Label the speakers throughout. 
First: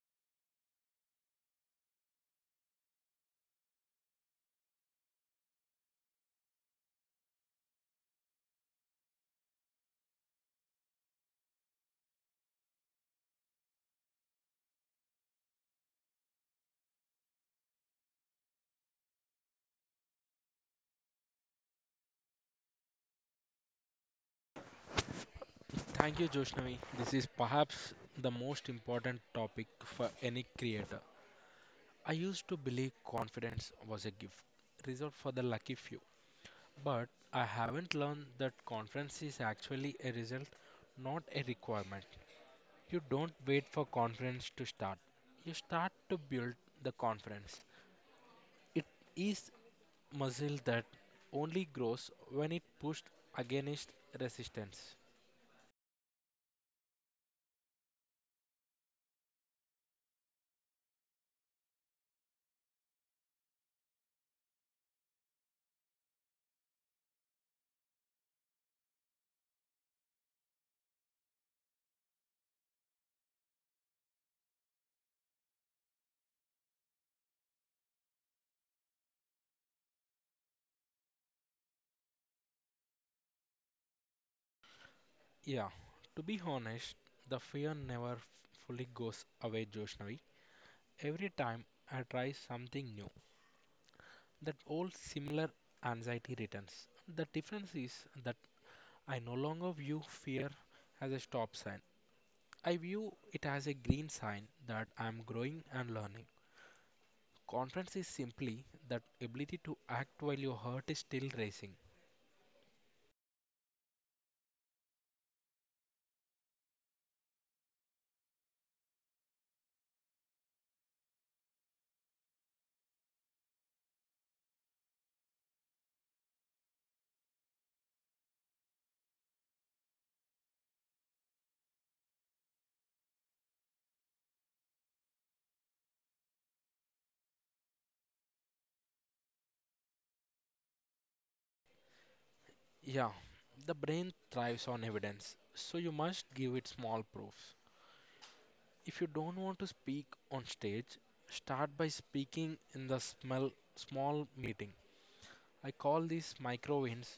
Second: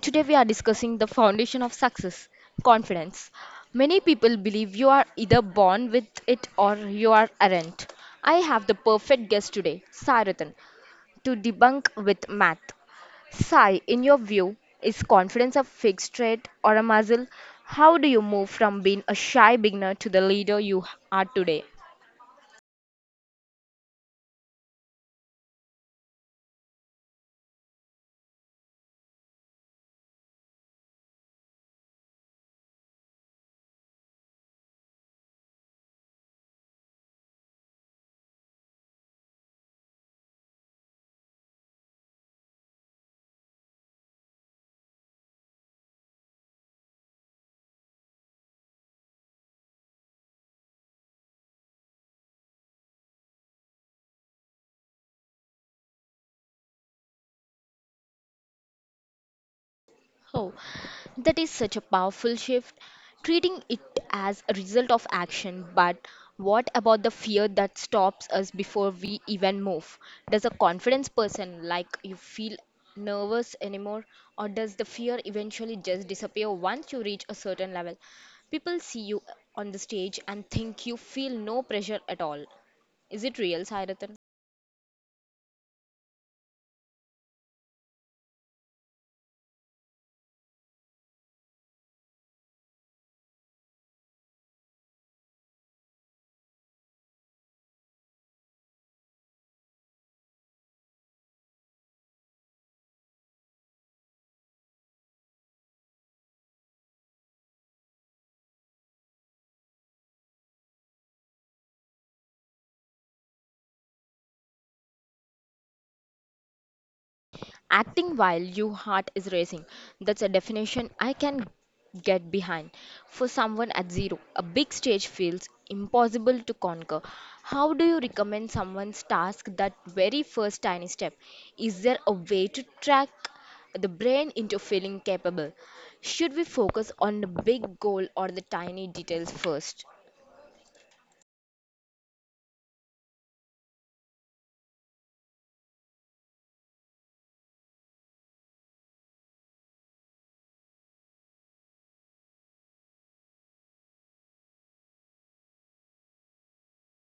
Speaker 1: Today we are discussing the foundation of success confidence. Many people believe you are either born with it or you are aren't. I have the perfect guest today, Sairatan, to debunk with math. Sai, in your view, is confidence a fixed trait or a muscle? How do you move from being a shy beginner to the leader you are today?
Speaker 2: Thank you, Joshnavi. This is perhaps the most important topic for any creator. I used to believe confidence was a gift reserved for the lucky few, but I haven't learned that confidence is actually a result, not a requirement. You don't wait for confidence to start, you start to build the confidence. It is muscle that only grows when it pushed against resistance.
Speaker 1: Oh, that is such a powerful shift, treating it as a result of action. But what about the fear that stops us before we even move? Does a confidence person like you feel nervous anymore, or does the fear eventually just disappear once you reach a certain level? People see you on the stage and think you feel no pressure at all. Is it real, Sairath?
Speaker 2: Yeah, to be honest, the fear never fully goes away, Joshnavi. Every time I try something new, that old similar anxiety returns. The difference is that I no longer view fear as a stop sign. I view it as a green sign that I am growing and learning. Confidence is simply that ability to act while your heart is still racing.
Speaker 1: Acting while your heart is racing. That's a definition I can get behind. For someone at zero, a big stage feels impossible to conquer. How do you recommend someone's task that very first tiny step? Is there a way to track the brain into feeling capable? Should we focus on the big goal or the tiny details first?
Speaker 2: Yeah, the brain thrives on evidence, so you must give it small proofs. If you don't want to speak on stage, start by speaking in the small, small meeting. I call these micro wins,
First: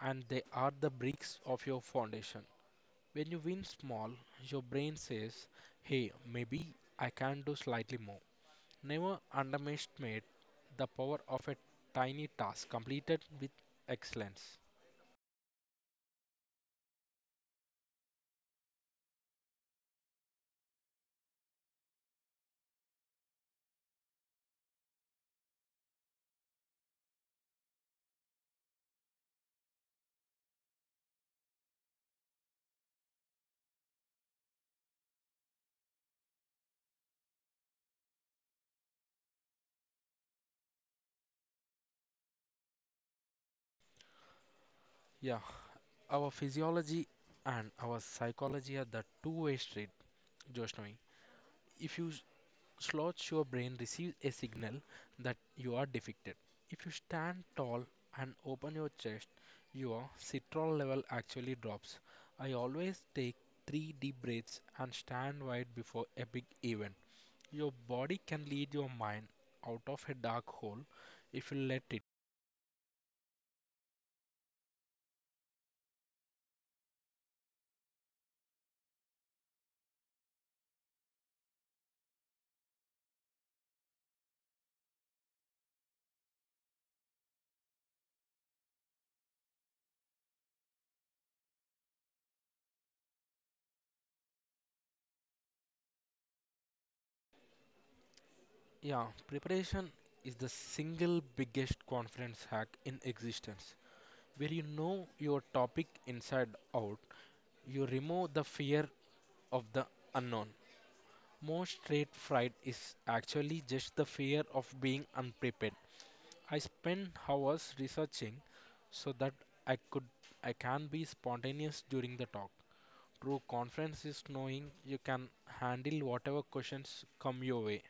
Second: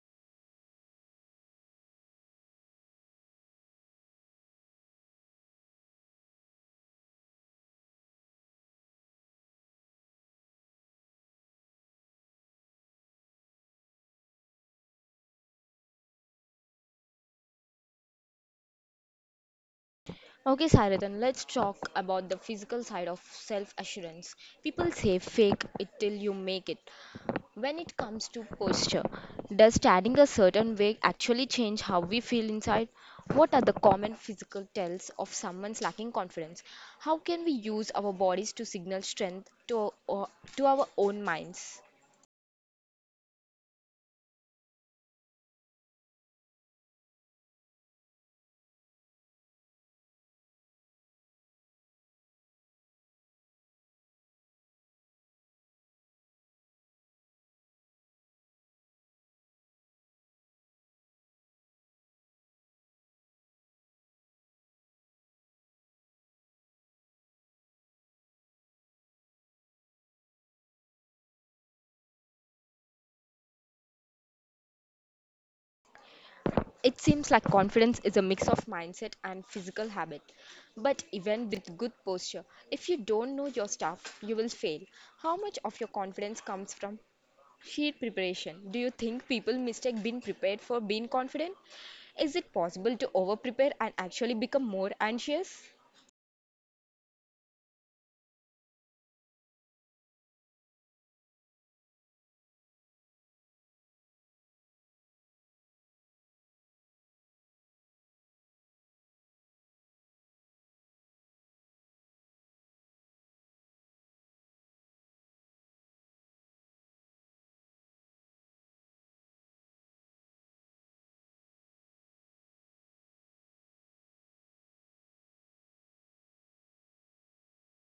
Speaker 2: and they are the bricks of your foundation. When you win small, your brain says, hey, maybe I can do slightly more. Never underestimate the power of a tiny task completed with excellence.
Speaker 1: Okay, Sairadan, let's talk about the physical side of self assurance. People say fake it till you make it. When it comes to posture, does standing a certain way actually change how we feel inside? What are the common physical tells of someone's lacking confidence? How can we use our bodies to signal strength to our own minds?
Speaker 2: Yeah, our physiology and our psychology are the two-way street, Joshnavi. If you slots, your brain receives a signal that you are defeated. If you stand tall and open your chest, your citral level actually drops. I always take three deep breaths and stand wide before a big event. Your body can lead your mind out of a dark hole if you let it.
Speaker 1: It seems like confidence is a mix of mindset and physical habit. But even with good posture, if you don't know your stuff, you will fail. How much of your confidence comes from sheer preparation? Do you think people mistake being prepared for being confident? Is it possible to over prepare and actually become more anxious?
Speaker 2: Yeah, preparation is the single biggest confidence hack in existence. Where you know your topic inside out, you remove the fear of the unknown. Most trade fright is actually just the fear of being unprepared. I spent hours researching so that I could I can be spontaneous during the talk. True confidence is knowing you can handle whatever questions come your way.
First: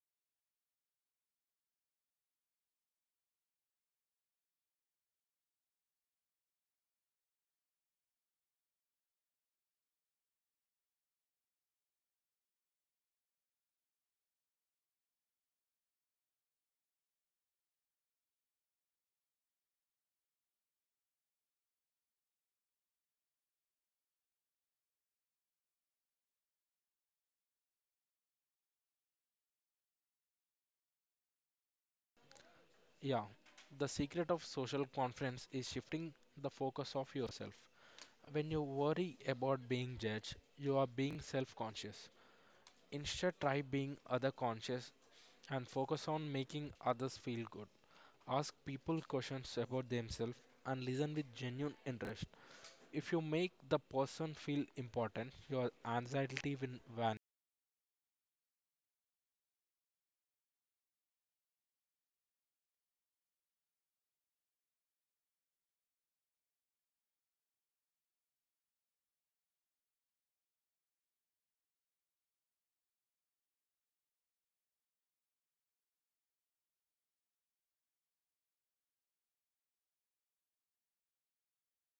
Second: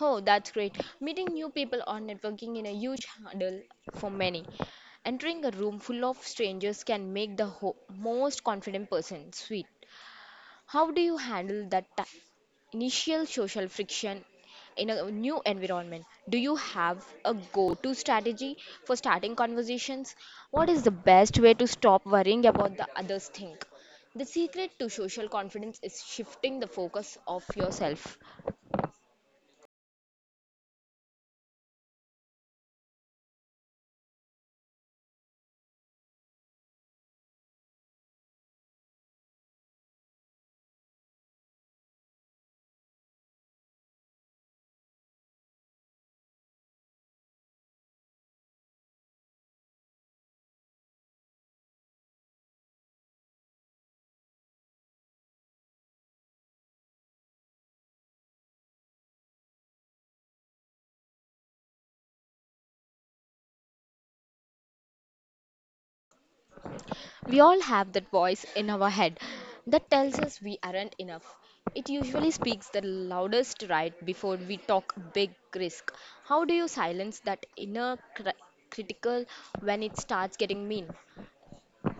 Speaker 1: Oh, that's great. Meeting new people or networking in a huge hurdle for many. Entering a room full of strangers can make the most confident person sweet. How do you handle that initial social friction in a new environment? Do you have a go to strategy for starting conversations? What is the best way to stop worrying about the others' think? The secret to social confidence is shifting the focus of yourself.
Speaker 2: Yeah, the secret of social confidence is shifting the focus of yourself. When you worry about being judged, you are being self conscious. Instead, try being other conscious and focus on making others feel good. Ask people questions about themselves and listen with genuine interest. If you make the person feel important, your anxiety will vanish.
Speaker 1: We all have that voice in our head that tells us we aren't enough. It usually speaks the loudest right before we talk big risk. How do you silence that critical when it starts getting mean?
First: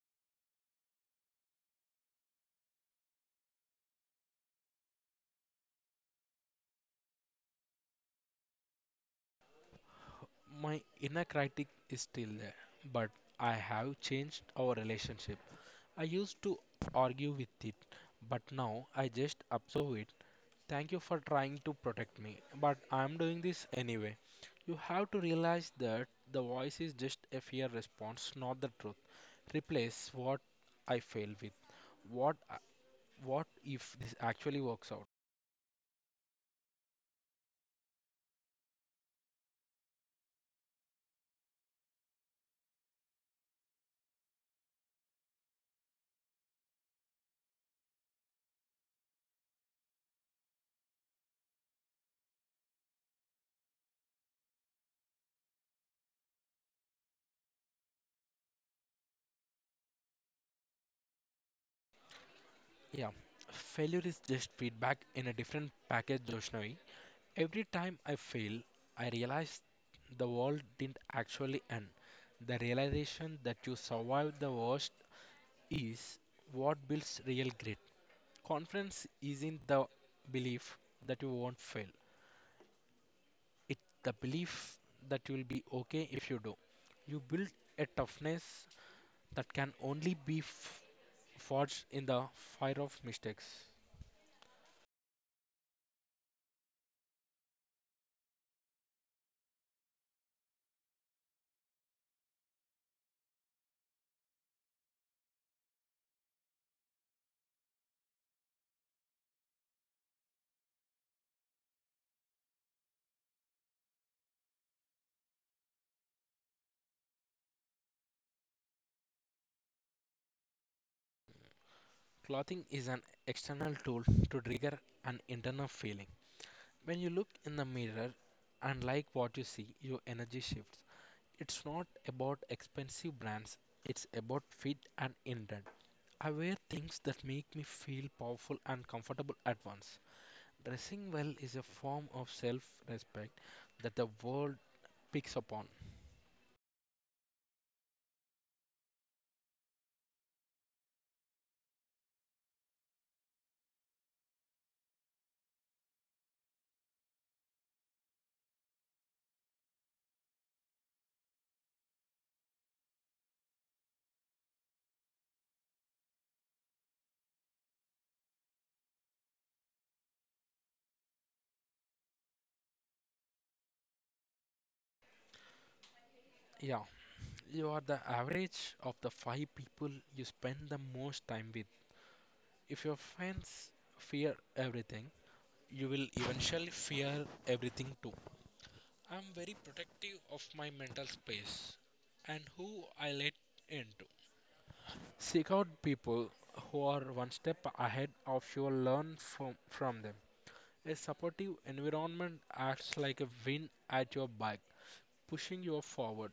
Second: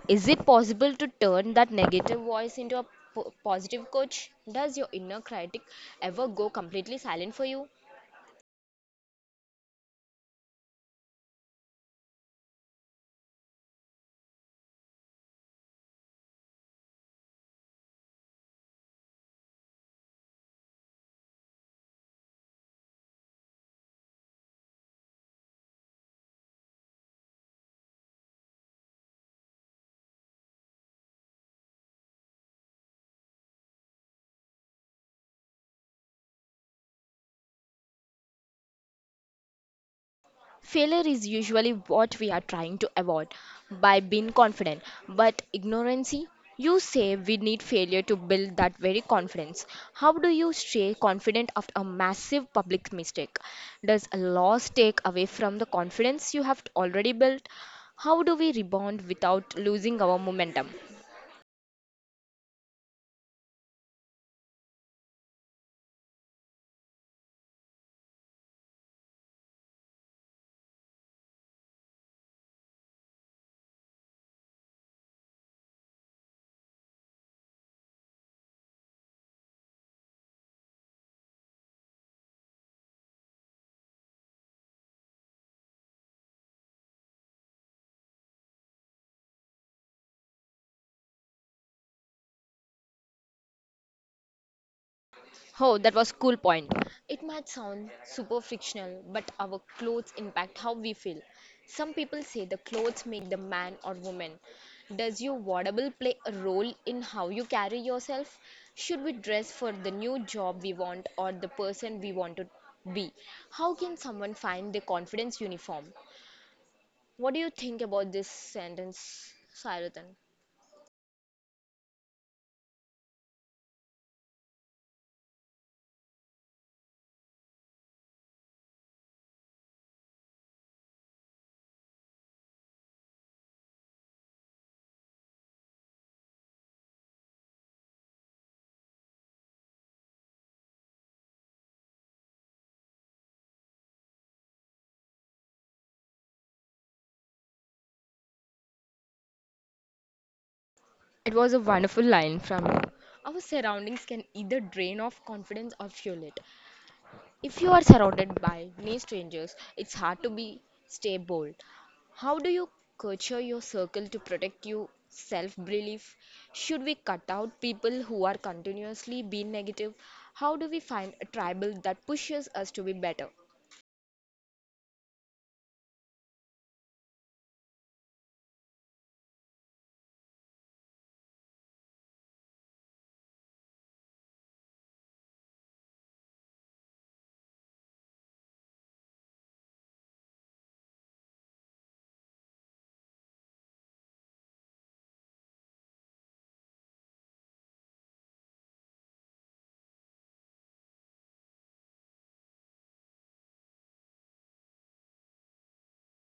Speaker 1: Is it possible to turn that negative voice into a positive coach? Does your inner critic ever go completely silent for you?
Speaker 2: My inner critic is still there, but I have changed our relationship. I used to argue with it, but now I just observe it. Thank you for trying to protect me, but I'm doing this anyway. You have to realize that the voice is just a fear response, not the truth. Replace what I fail with. What I- what if this actually works out?
Speaker 1: Failure is usually what we are trying to avoid by being confident, but ignorance? You say we need failure to build that very confidence. How do you stay confident after a massive public mistake? Does a loss take away from the confidence you have already built? How do we rebound without losing our momentum?
Speaker 2: Yeah. Failure is just feedback in a different package, Joshnavi. Every time I fail, I realize the world didn't actually end. The realization that you survived the worst is what builds real grit. Confidence isn't the belief that you won't fail, it's the belief that you'll be okay if you do. You build a toughness that can only be forged in the fire of mistakes.
Speaker 1: Oh, that was cool point. It might sound super fictional, but our clothes impact how we feel. Some people say the clothes make the man or woman. Does your wardrobe play a role in how you carry yourself? Should we dress for the new job we want or the person we want to be? How can someone find their confidence uniform? What do you think about this sentence, Sairatan?
Speaker 2: Clothing is an external tool to trigger an internal feeling. When you look in the mirror and like what you see, your energy shifts. It's not about expensive brands, it's about fit and intent. I wear things that make me feel powerful and comfortable at once. Dressing well is a form of self respect that the world picks upon.
Speaker 1: It was a wonderful line from you. Our surroundings can either drain off confidence or fuel it. If you are surrounded by many strangers, it's hard to be stay bold. How do you culture your circle to protect your self-belief? Should we cut out people who are continuously being negative? How do we find a tribal that pushes us to be better?
Speaker 2: Yeah, you are the average of the five people you spend the most time with. If your friends fear everything, you will eventually fear everything too. I'm very protective of my mental space and who I let into. Seek out people who are one step ahead of you, learn from them. A supportive environment acts like a wind at your back, pushing you forward.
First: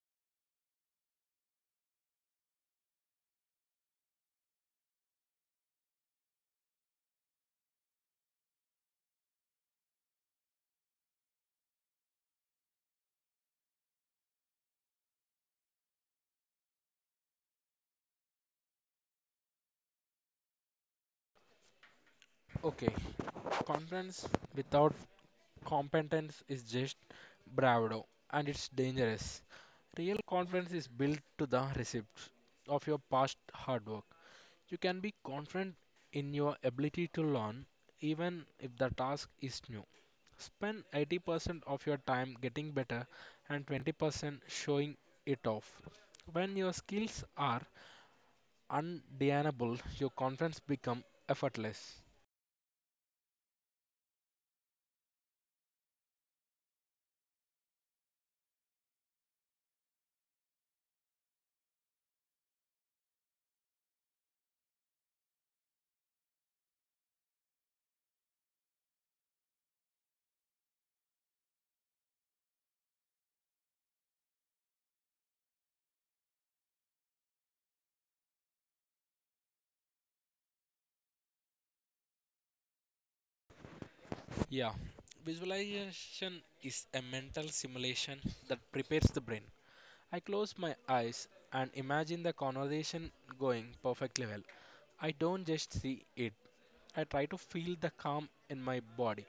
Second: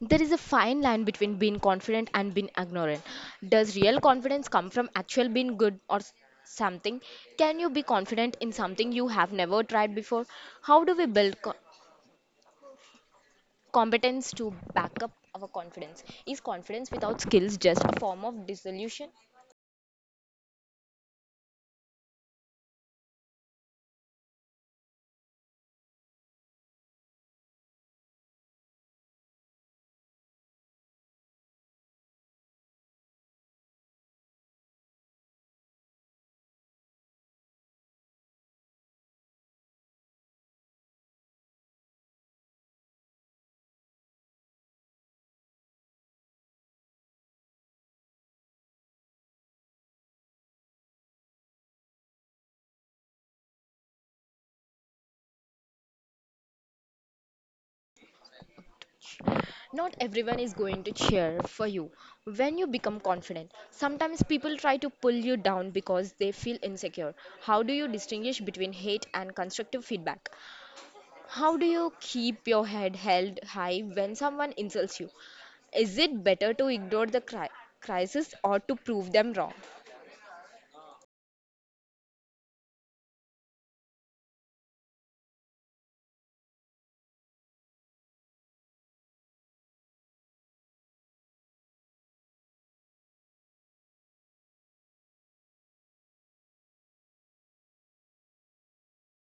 Speaker 1: There is a fine line between being confident and being ignorant. Does real confidence come from actual being good or something? Can you be confident in something you have never tried before? How do we build competence to back up our confidence. Is confidence without skills just a form of dissolution?
Speaker 2: Okay, confidence without competence is just bravado, and it's dangerous. Real confidence is built to the receipts of your past hard work. You can be confident in your ability to learn even if the task is new. Spend 80% of your time getting better and 20% showing it off. When your skills are undeniable, your confidence become effortless.
Speaker 1: Not everyone is going to cheer for you when you become confident. Sometimes people try to pull you down because they feel insecure. How do you distinguish between hate and constructive feedback? How do you keep your head held high when someone insults you? Is it better to ignore the crisis or to prove them wrong?
Speaker 2: Yeah, visualization is a mental simulation that prepares the brain. I close my eyes and imagine the conversation going perfectly well. I don't just see it, I try to feel the calm in my body.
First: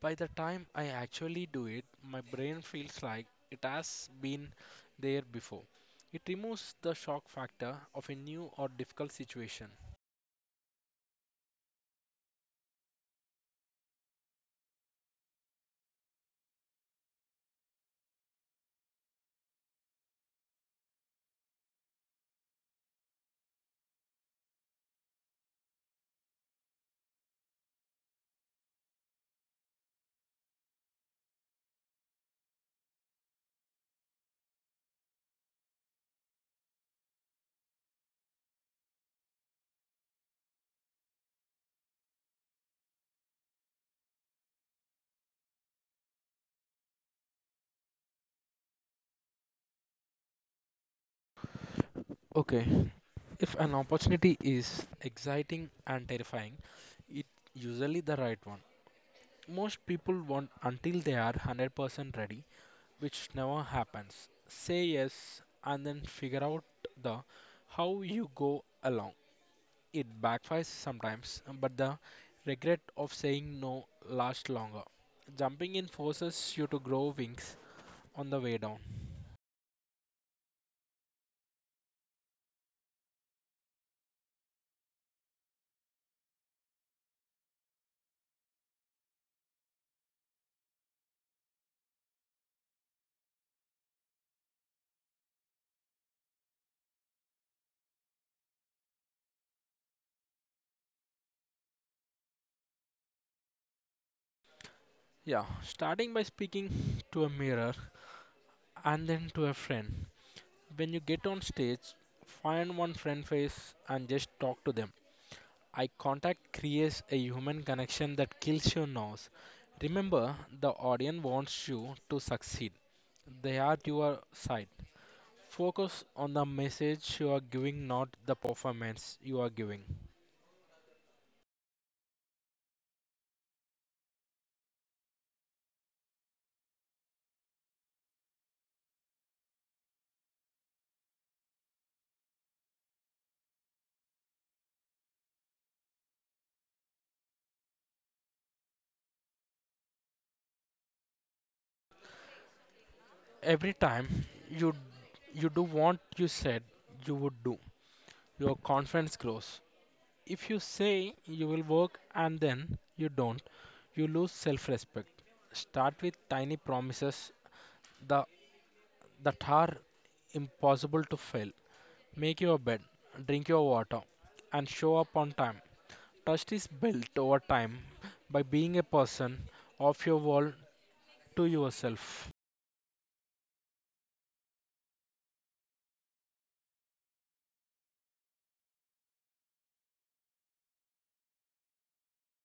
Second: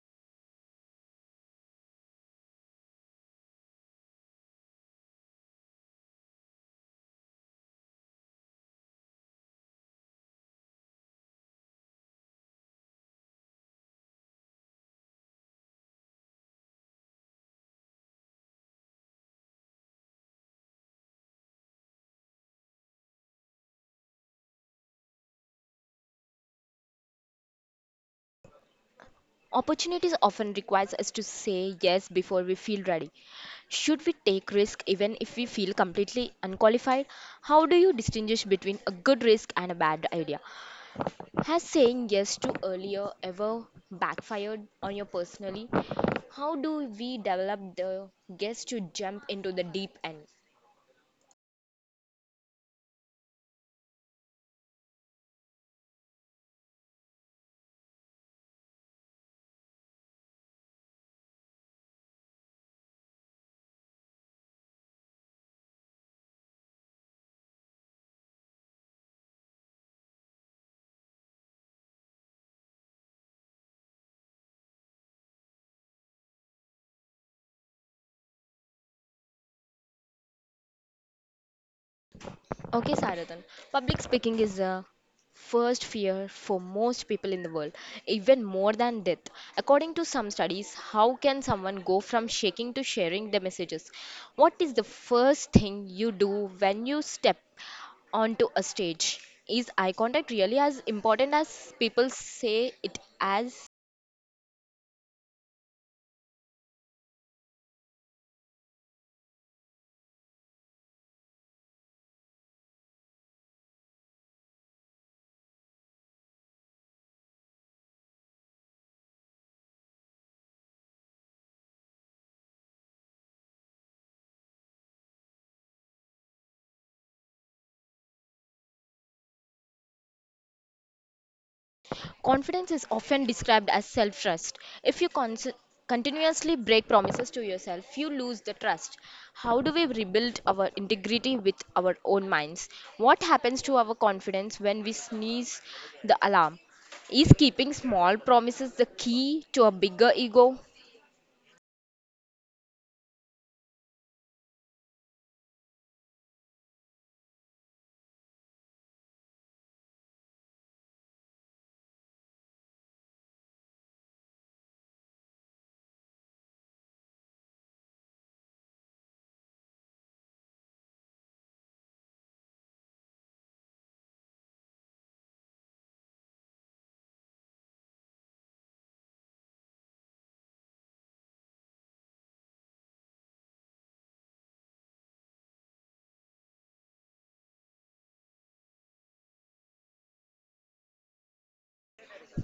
Speaker 2: By the time I actually do it, my brain feels like it has been there before. It removes the shock factor of a new or difficult situation.
Speaker 1: Opportunities often requires us to say yes before we feel ready. Should we take risk even if we feel completely unqualified? How do you distinguish between a good risk and a bad idea? Has saying yes to earlier ever backfired on you personally? How do we develop the guess to jump into the deep end?
Speaker 2: Okay, if an opportunity is exciting and terrifying, it's usually the right one. Most people want until they are 100% ready, which never happens. Say yes and then figure out the how you go along. It backfires sometimes, but the regret of saying no lasts longer. Jumping in forces you to grow wings on the way down.
Speaker 1: Okay, Saradhan. Public speaking is the first fear for most people in the world, even more than death. According to some studies, how can someone go from shaking to sharing their messages? What is the first thing you do when you step onto a stage? Is eye contact really as important as people say it as?
Speaker 2: Yeah, starting by speaking to a mirror and then to a friend. When you get on stage, find one friend face and just talk to them. Eye contact creates a human connection that kills your nerves. Remember, the audience wants you to succeed. They are at your side. Focus on the message you are giving, not the performance you are giving.
Speaker 1: Confidence is often described as self trust. If you continuously break promises to yourself, you lose the trust. How do we rebuild our integrity with our own minds? What happens to our confidence when we sneeze the alarm? Is keeping small promises the key to a bigger ego?
Speaker 2: Every time you you do what you said you would do, your confidence grows. If you say you will work and then you don't, you lose self respect. Start with tiny promises the, that are impossible to fail. Make your bed, drink your water, and show up on time. Trust is built over time by being a person of your world to yourself.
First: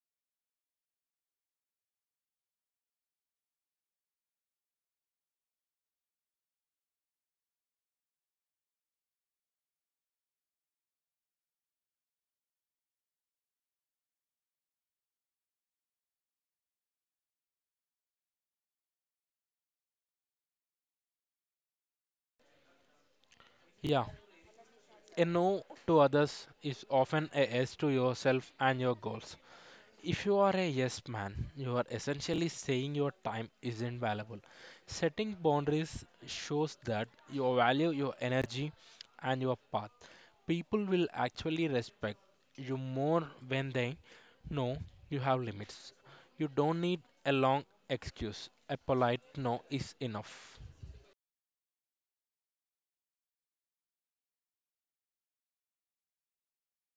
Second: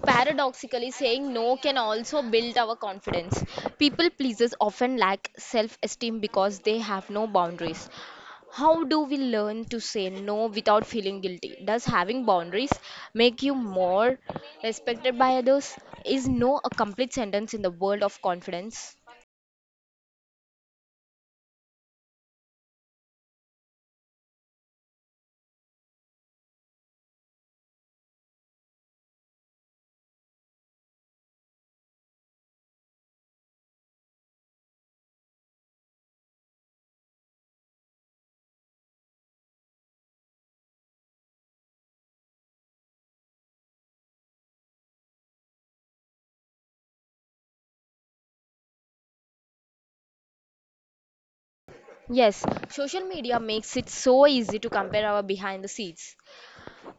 Speaker 1: Paradoxically, saying no can also build our confidence. People pleasers often lack self esteem because they have no boundaries. How do we learn to say no without feeling guilty? Does having boundaries make you more respected by others? Is no a complete sentence in the world of confidence?
Speaker 2: Yeah, a no to others is often a yes to yourself and your goals. If you are a yes man, you are essentially saying your time isn't valuable. Setting boundaries shows that you value your energy and your path. People will actually respect you more when they know you have limits. You don't need a long excuse. A polite no is enough.
Speaker 1: Yes, social media makes it so easy to compare our behind the scenes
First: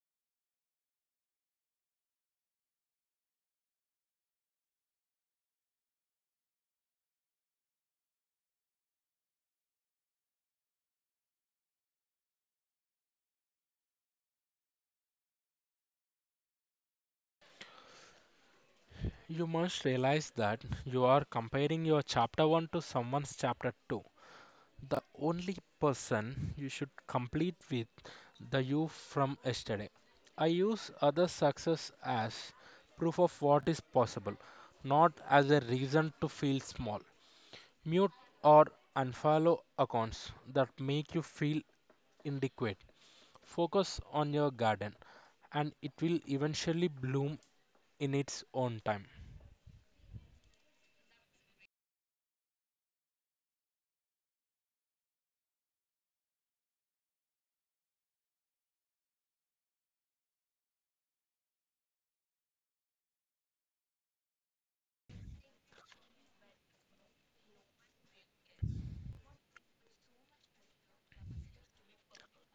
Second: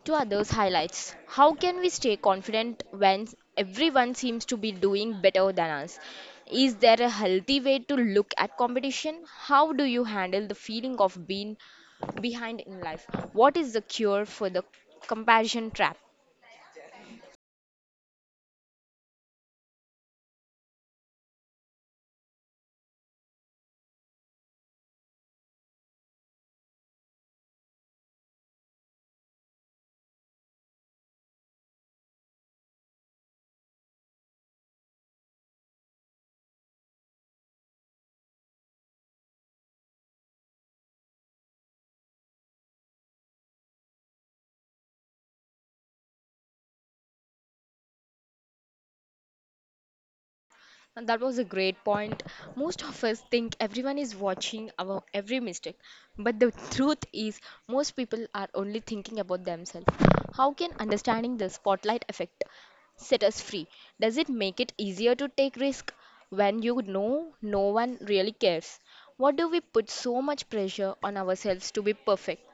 Speaker 1: to others' highlights. How can we stay confident when everyone seems to be doing better than us? Is there a healthy way to look at competition? How do you handle the feeling of being behind in life? What is the cure for the comparison trap?
Speaker 2: You must realize that you are comparing your chapter 1 to someone's chapter 2. The only person you should complete with the you from yesterday. I use other success as proof of what is possible, not as a reason to feel small. Mute or unfollow accounts that make you feel inadequate. Focus on your garden and it will eventually bloom in its own time.
Speaker 1: And that was a great point. Most of us think everyone is watching our every mistake, but the truth is, most people are only thinking about themselves. How can understanding the spotlight effect set us free? Does it make it easier to take risk when you know no one really cares? What do we put so much pressure on ourselves to be perfect?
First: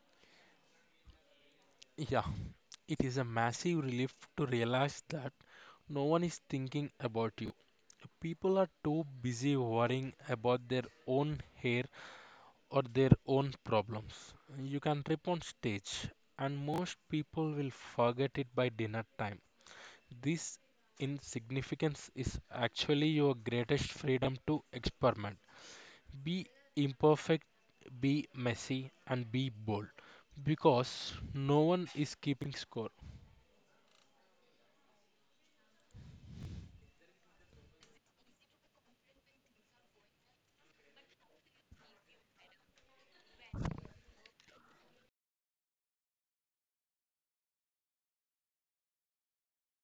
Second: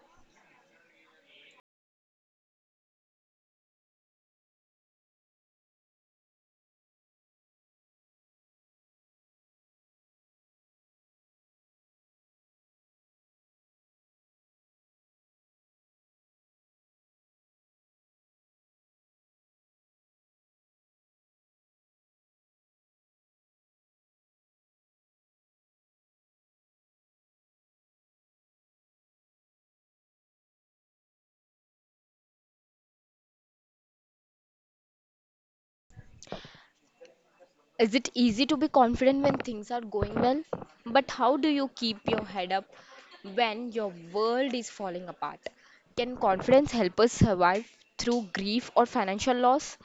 Speaker 2: Yeah, it is a massive relief to realize that no one is thinking about you. People are too busy worrying about their own hair or their own problems. You can trip on stage, and most people will forget it by dinner time. This insignificance is actually your greatest freedom to experiment. Be imperfect, be messy, and be bold because no one is keeping score.
Speaker 1: Is it easy to be confident when things are going well? But how do you keep your head up when your world is falling apart? Can confidence help us survive through grief or financial loss?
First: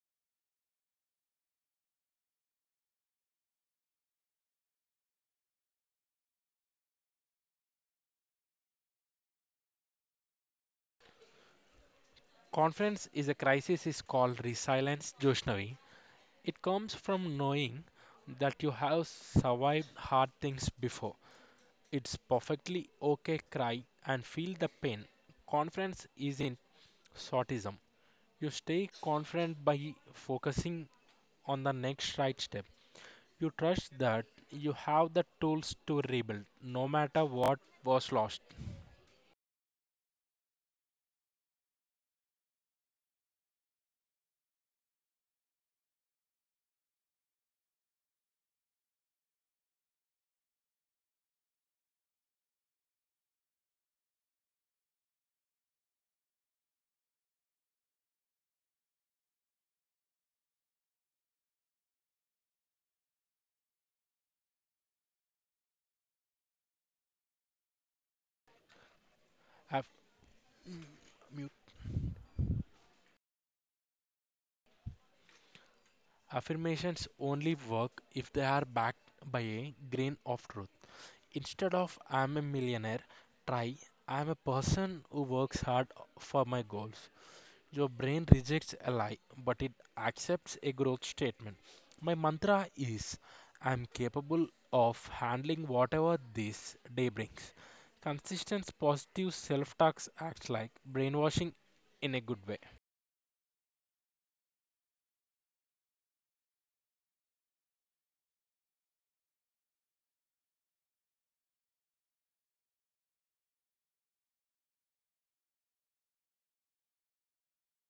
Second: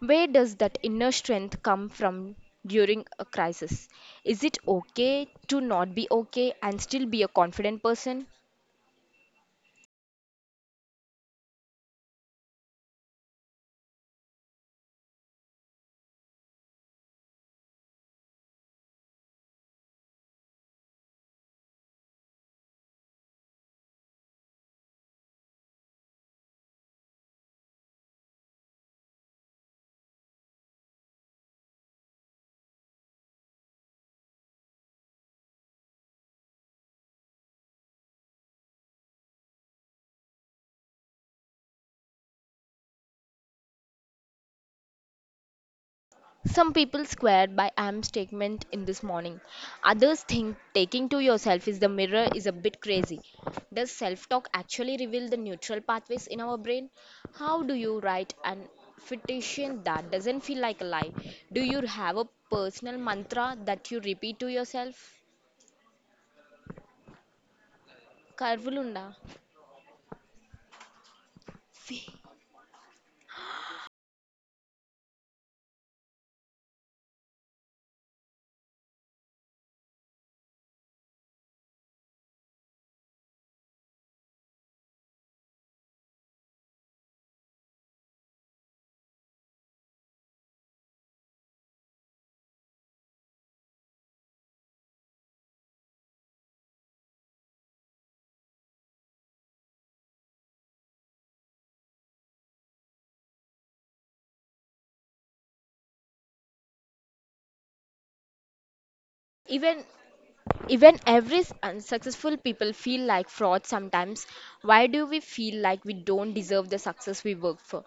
Speaker 1: Where does that inner strength come from during a crisis? Is it okay to not be okay and still be a confident person?
Speaker 2: Confidence is a crisis is called resilience, Joshnavi. It comes from knowing that you have survived hard things before. It's perfectly okay cry and feel the pain. Confidence isn't sortism. You stay confident by focusing on the next right step. You trust that you have the tools to rebuild no matter what was lost.
Speaker 1: Some people swear by I am statement in this morning. Others think taking to yourself is the mirror is a bit crazy. Does self talk actually reveal the neutral pathways in our brain? How do you write an affirmation that doesn't feel like a lie? Do you have a personal mantra that you repeat to yourself? Karvulunda.
Speaker 2: Aff- Affirmations only work if they are backed by a grain of truth. Instead of I'm a millionaire, try I'm a person who works hard for my goals. Your brain rejects a lie, but it accepts a growth statement. My mantra is I'm capable of handling whatever this day brings. Consistent positive self talk acts like brainwashing in a good way.
Speaker 1: Even even every unsuccessful people feel like fraud sometimes. Why do we feel like we don't deserve the success we work for?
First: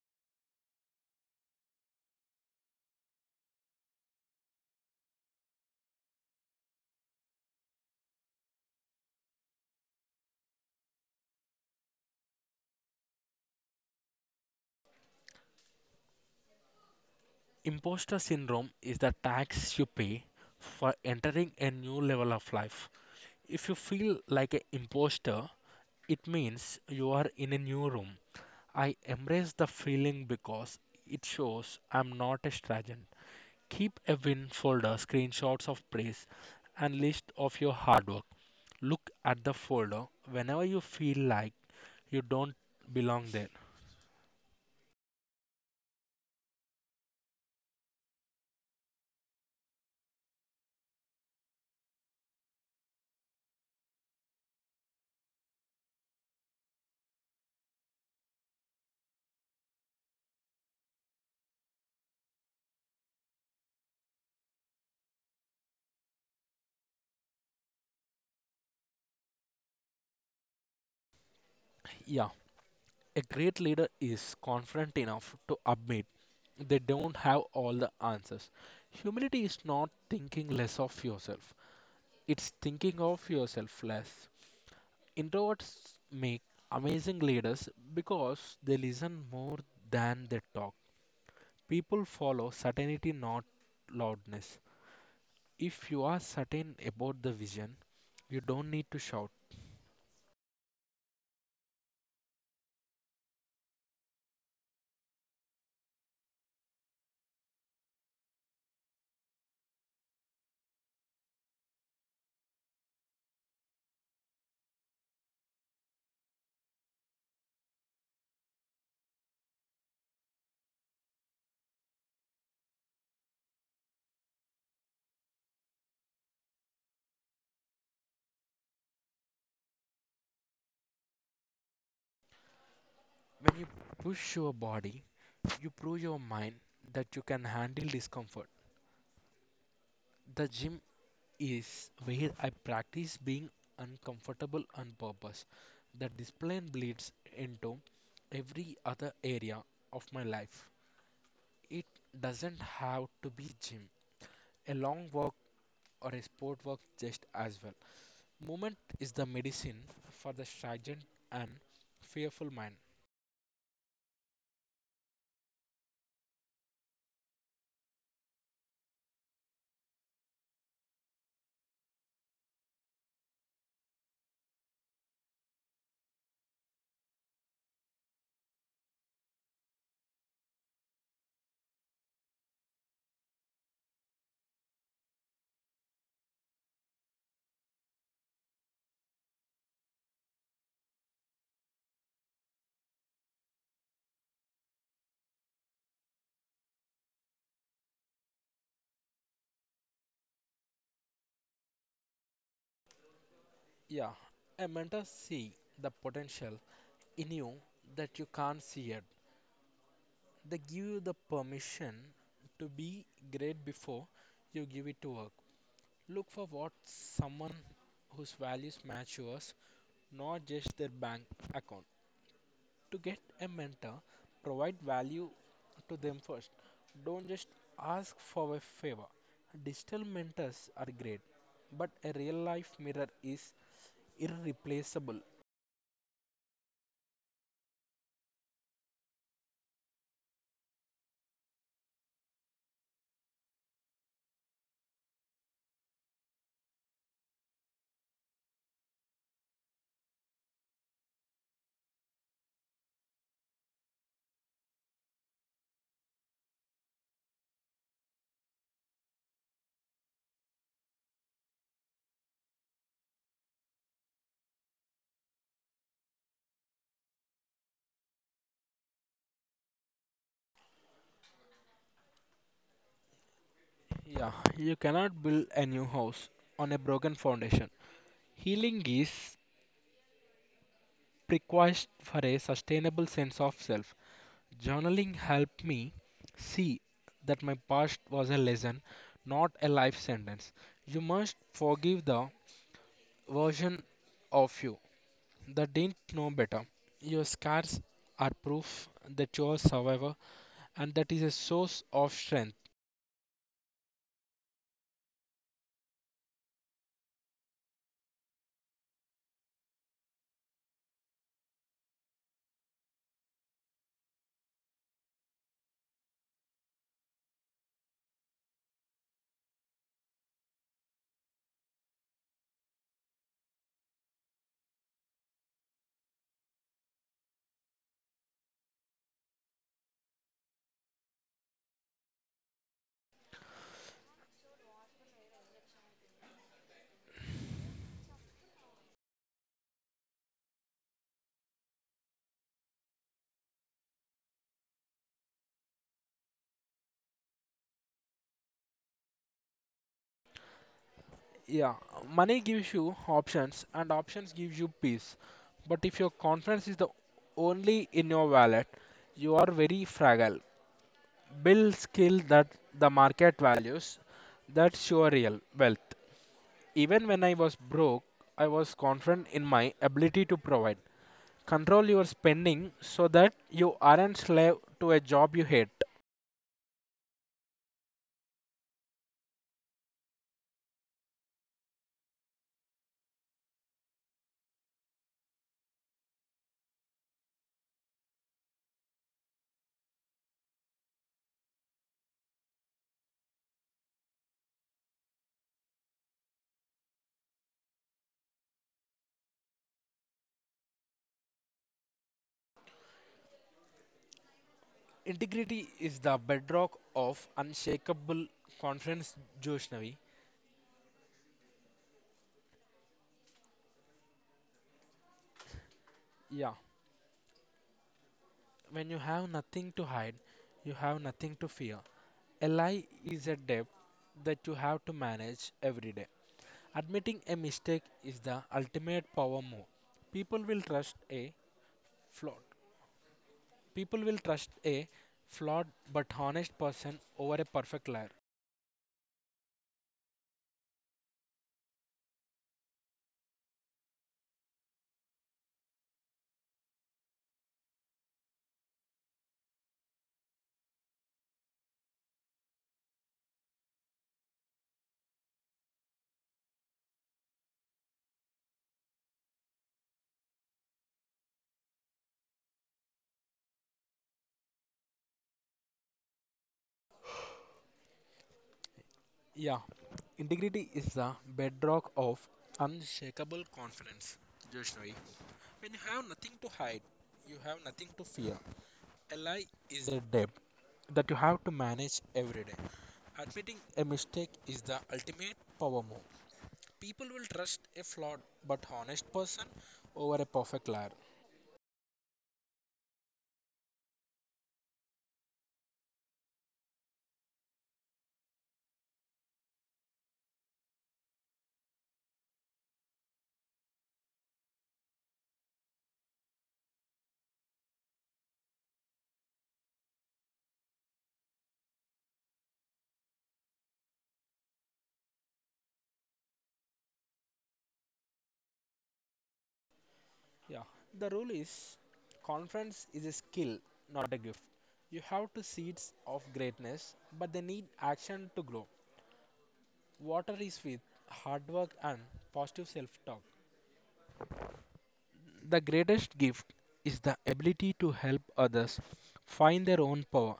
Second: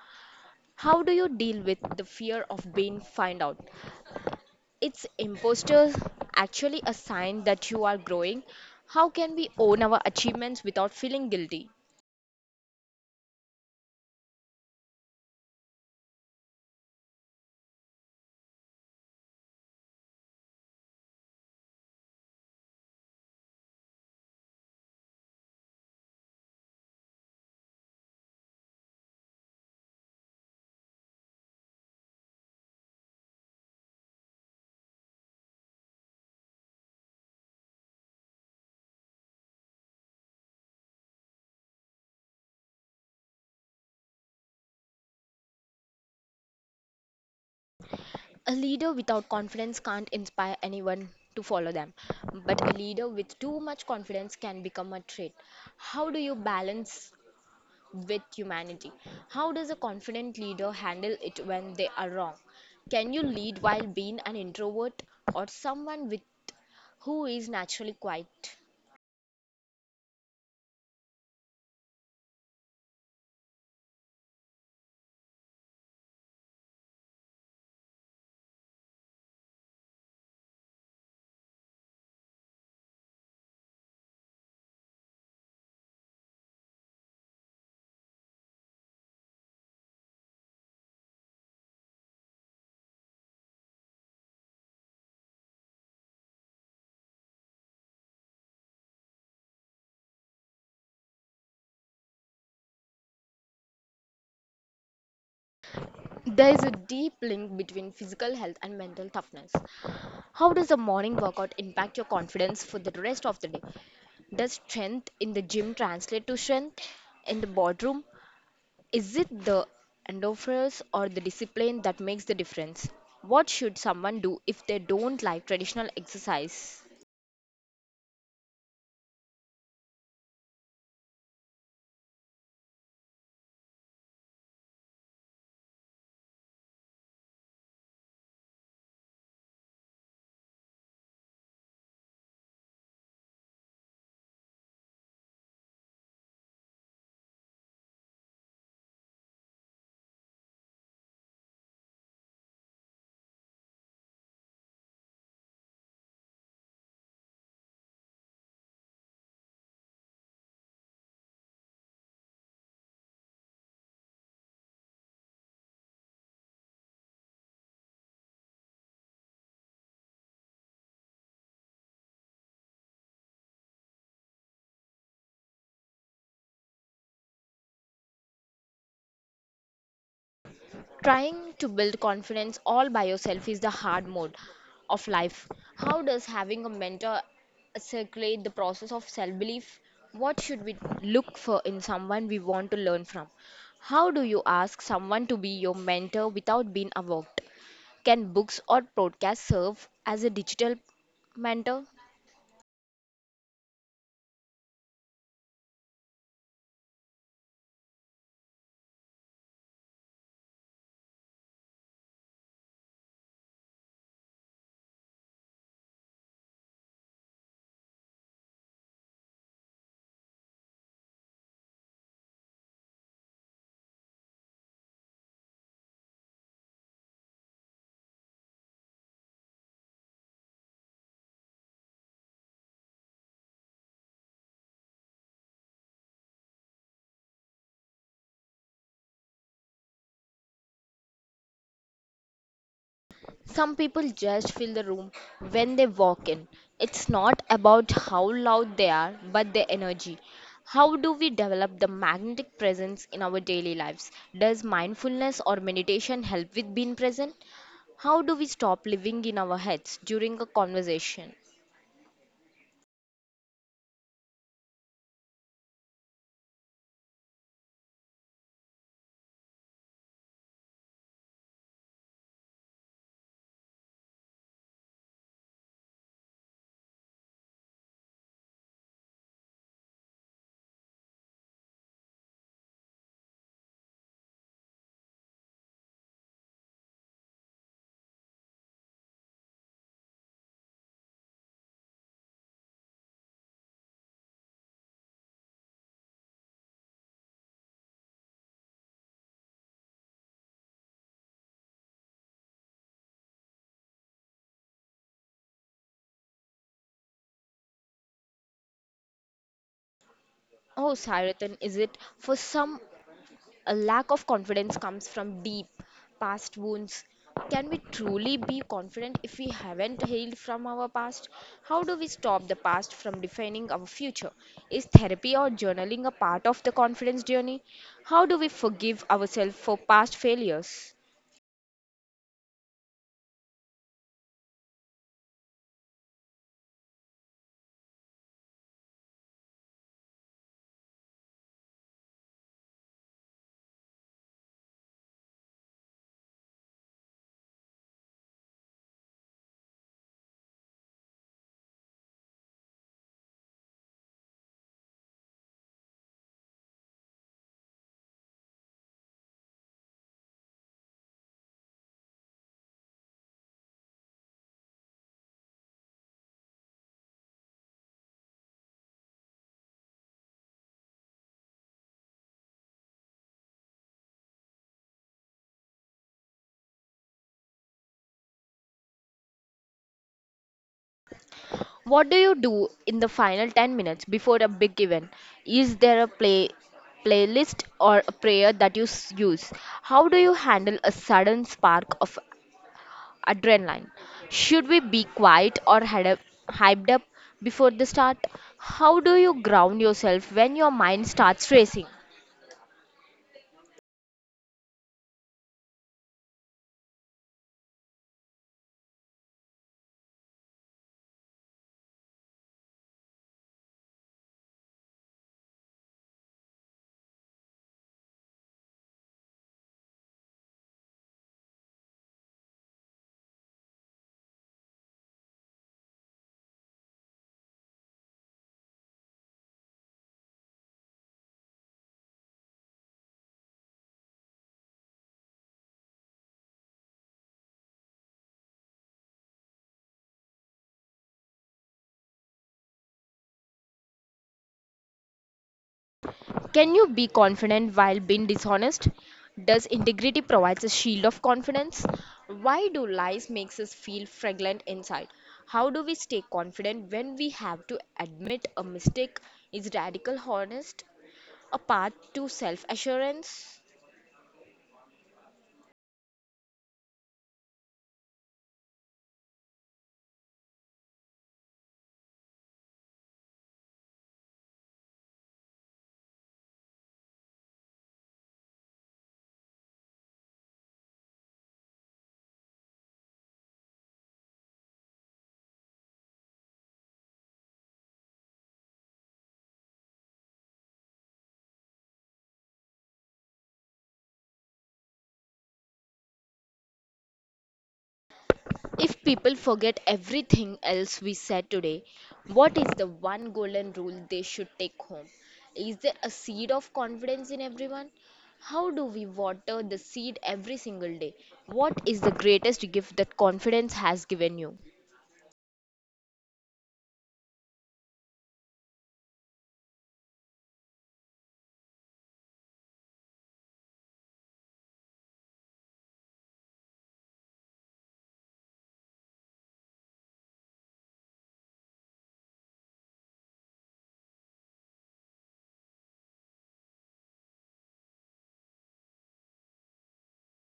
Speaker 1: How do you deal with the fear of being found out? It's imposter actually a sign that you are growing. How can we own our achievements without feeling guilty?
Speaker 2: Imposter syndrome is the tax you pay for entering a new level of life. If you feel like an imposter, it means you are in a new room. I embrace the feeling because it shows I'm not a stranger. Keep a win folder, screenshots of praise, and list of your hard work. Look at the folder whenever you feel like you don't belong there.
Speaker 1: A leader without confidence can't inspire anyone to follow them, but a leader with too much confidence can become a trait. How do you balance with humanity. How does a confident leader handle it when they are wrong? Can you lead while being an introvert or someone with who is naturally quiet?
Speaker 2: Yeah, a great leader is confident enough to admit they don't have all the answers. Humility is not thinking less of yourself, it's thinking of yourself less. Introverts make amazing leaders because they listen more than they talk. People follow certainty, not loudness. If you are certain about the vision, you don't need to shout.
Speaker 1: There is a deep link between physical health and mental toughness. How does a morning workout impact your confidence for the rest of the day? Does strength in the gym translate to strength in the boardroom? Is it the endophores or the discipline that makes the difference? What should someone do if they don't like traditional exercise?
Speaker 2: When you push your body, you prove your mind that you can handle discomfort. The gym is where I practice being uncomfortable on purpose. The discipline bleeds into every other area of my life. It doesn't have to be gym. A long walk or a sport walk just as well. Movement is the medicine for the stagnant and fearful mind.
Speaker 1: Trying to build confidence all by yourself is the hard mode of life. How does having a mentor circulate the process of self belief? What should we look for in someone we want to learn from? How do you ask someone to be your mentor without being avoked? Can books or podcasts serve as a digital mentor?
Speaker 2: Yeah, a mentor see the potential in you that you can't see yet. They give you the permission to be great before you give it to work. Look for what someone whose values match yours, not just their bank account. To get a mentor, provide value to them first. Don't just ask for a favor. Digital mentors are great, but a real life mirror is irreplaceable.
Speaker 1: Some people just fill the room when they walk in. It's not about how loud they are, but their energy. How do we develop the magnetic presence in our daily lives? Does mindfulness or meditation help with being present? How do we stop living in our heads during a conversation?
Speaker 2: Yeah, you cannot build a new house on a broken foundation. Healing is required for a sustainable sense of self. Journaling helped me see that my past was a lesson, not a life sentence. You must forgive the version of you. They didn't know better. Your scars are proof that you're a survivor and that is a source of strength.
Speaker 1: Oh, Saratan, is it for some a lack of confidence comes from deep past wounds. Can we truly be confident if we haven't healed from our past? How do we stop the past from defining our future? Is therapy or journaling a part of the confidence journey? How do we forgive ourselves for past failures?
Speaker 2: Yeah, money gives you options and options gives you peace. But if your confidence is the only in your wallet, you are very fragile. Build skill that the market values. That's your real wealth. Even when I was broke, I was confident in my ability to provide. Control your spending so that you aren't slave to a job you hate.
Speaker 1: What do you do in the final 10 minutes before a big event? Is there a playlist or a prayer that you use? How do you handle a sudden spark of adrenaline. Should we be quiet or hyped up before the start? How do you ground yourself when your mind starts racing?
Speaker 2: Integrity is the bedrock of unshakable confidence, Joshnavi. Yeah, when you have nothing to hide, you have nothing to fear. A lie is a debt that you have to manage every day. Admitting a mistake is the ultimate power move. People will trust a flawed. People will trust a flawed but honest person over a perfect liar.
Speaker 1: Can you be confident while being dishonest? Does integrity provides a shield of confidence? Why do lies makes us feel fragrant inside? How do we stay confident when we have to admit a mistake? Is radical honest a path to self assurance?
Speaker 2: Yeah, integrity is the bedrock of unshakable confidence, Joshnavi. When you have nothing to hide, you have nothing to fear. A lie is a debt that you have to manage every day. Admitting a mistake is the ultimate power move. People will trust a flawed but honest person over a perfect liar.
Speaker 1: If people forget everything else we said today, what is the one golden rule they should take home? Is there a seed of confidence in everyone? How do we water the seed every single day? What is the greatest gift that confidence has given you?
Speaker 2: Yeah, the rule is confidence is a skill, not a gift. You have to seeds of greatness, but they need action to grow. Water is with hard work and positive self talk. The greatest gift is the ability to help others find their own power.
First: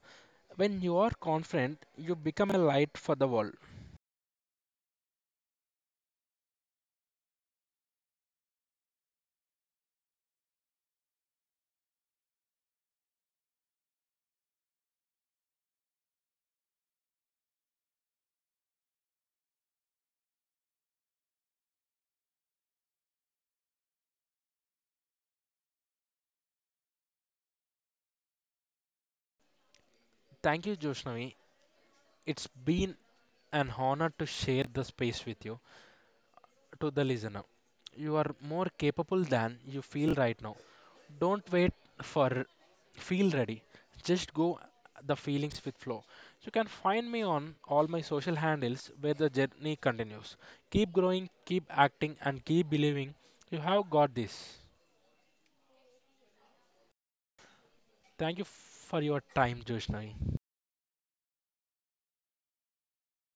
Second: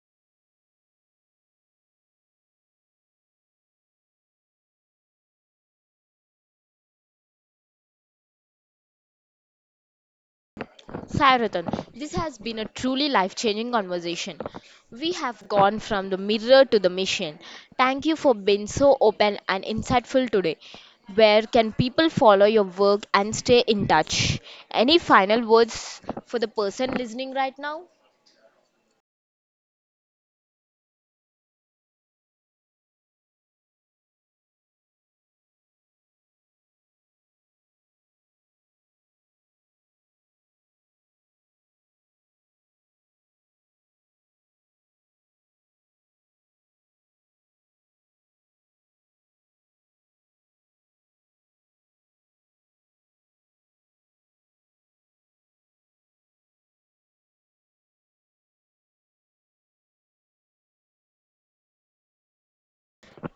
Speaker 2: When you are confident, you become a light for the world.
Speaker 1: Saratan, this has been a truly life changing conversation. We have gone from the mirror to the mission. Thank you for being so open and insightful today. Where can people follow your work and stay in touch? Any final words for the person listening right now?
Speaker 2: Thank you, Joshnavi. It's been an honor to share the space with you. To the listener. You are more capable than you feel right now. Don't wait for feel ready. Just go the feelings with flow. You can find me on all my social handles where the journey continues. Keep growing, keep acting, and keep believing you have got this. Thank you for your time, Joshna.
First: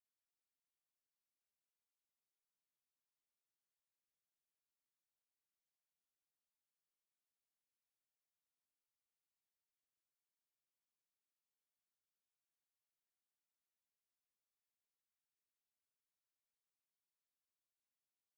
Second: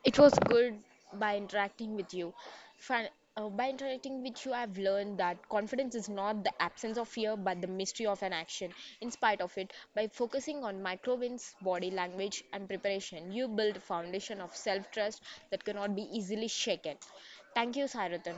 Speaker 1: It was good by interacting with you. Fin- by interacting with you, I've learned that confidence is not the absence of fear but the mystery of an action. In spite of it, by focusing on micro wins, body language, and preparation, you build a foundation of self trust that cannot be easily shaken. Thank you, Sarathan.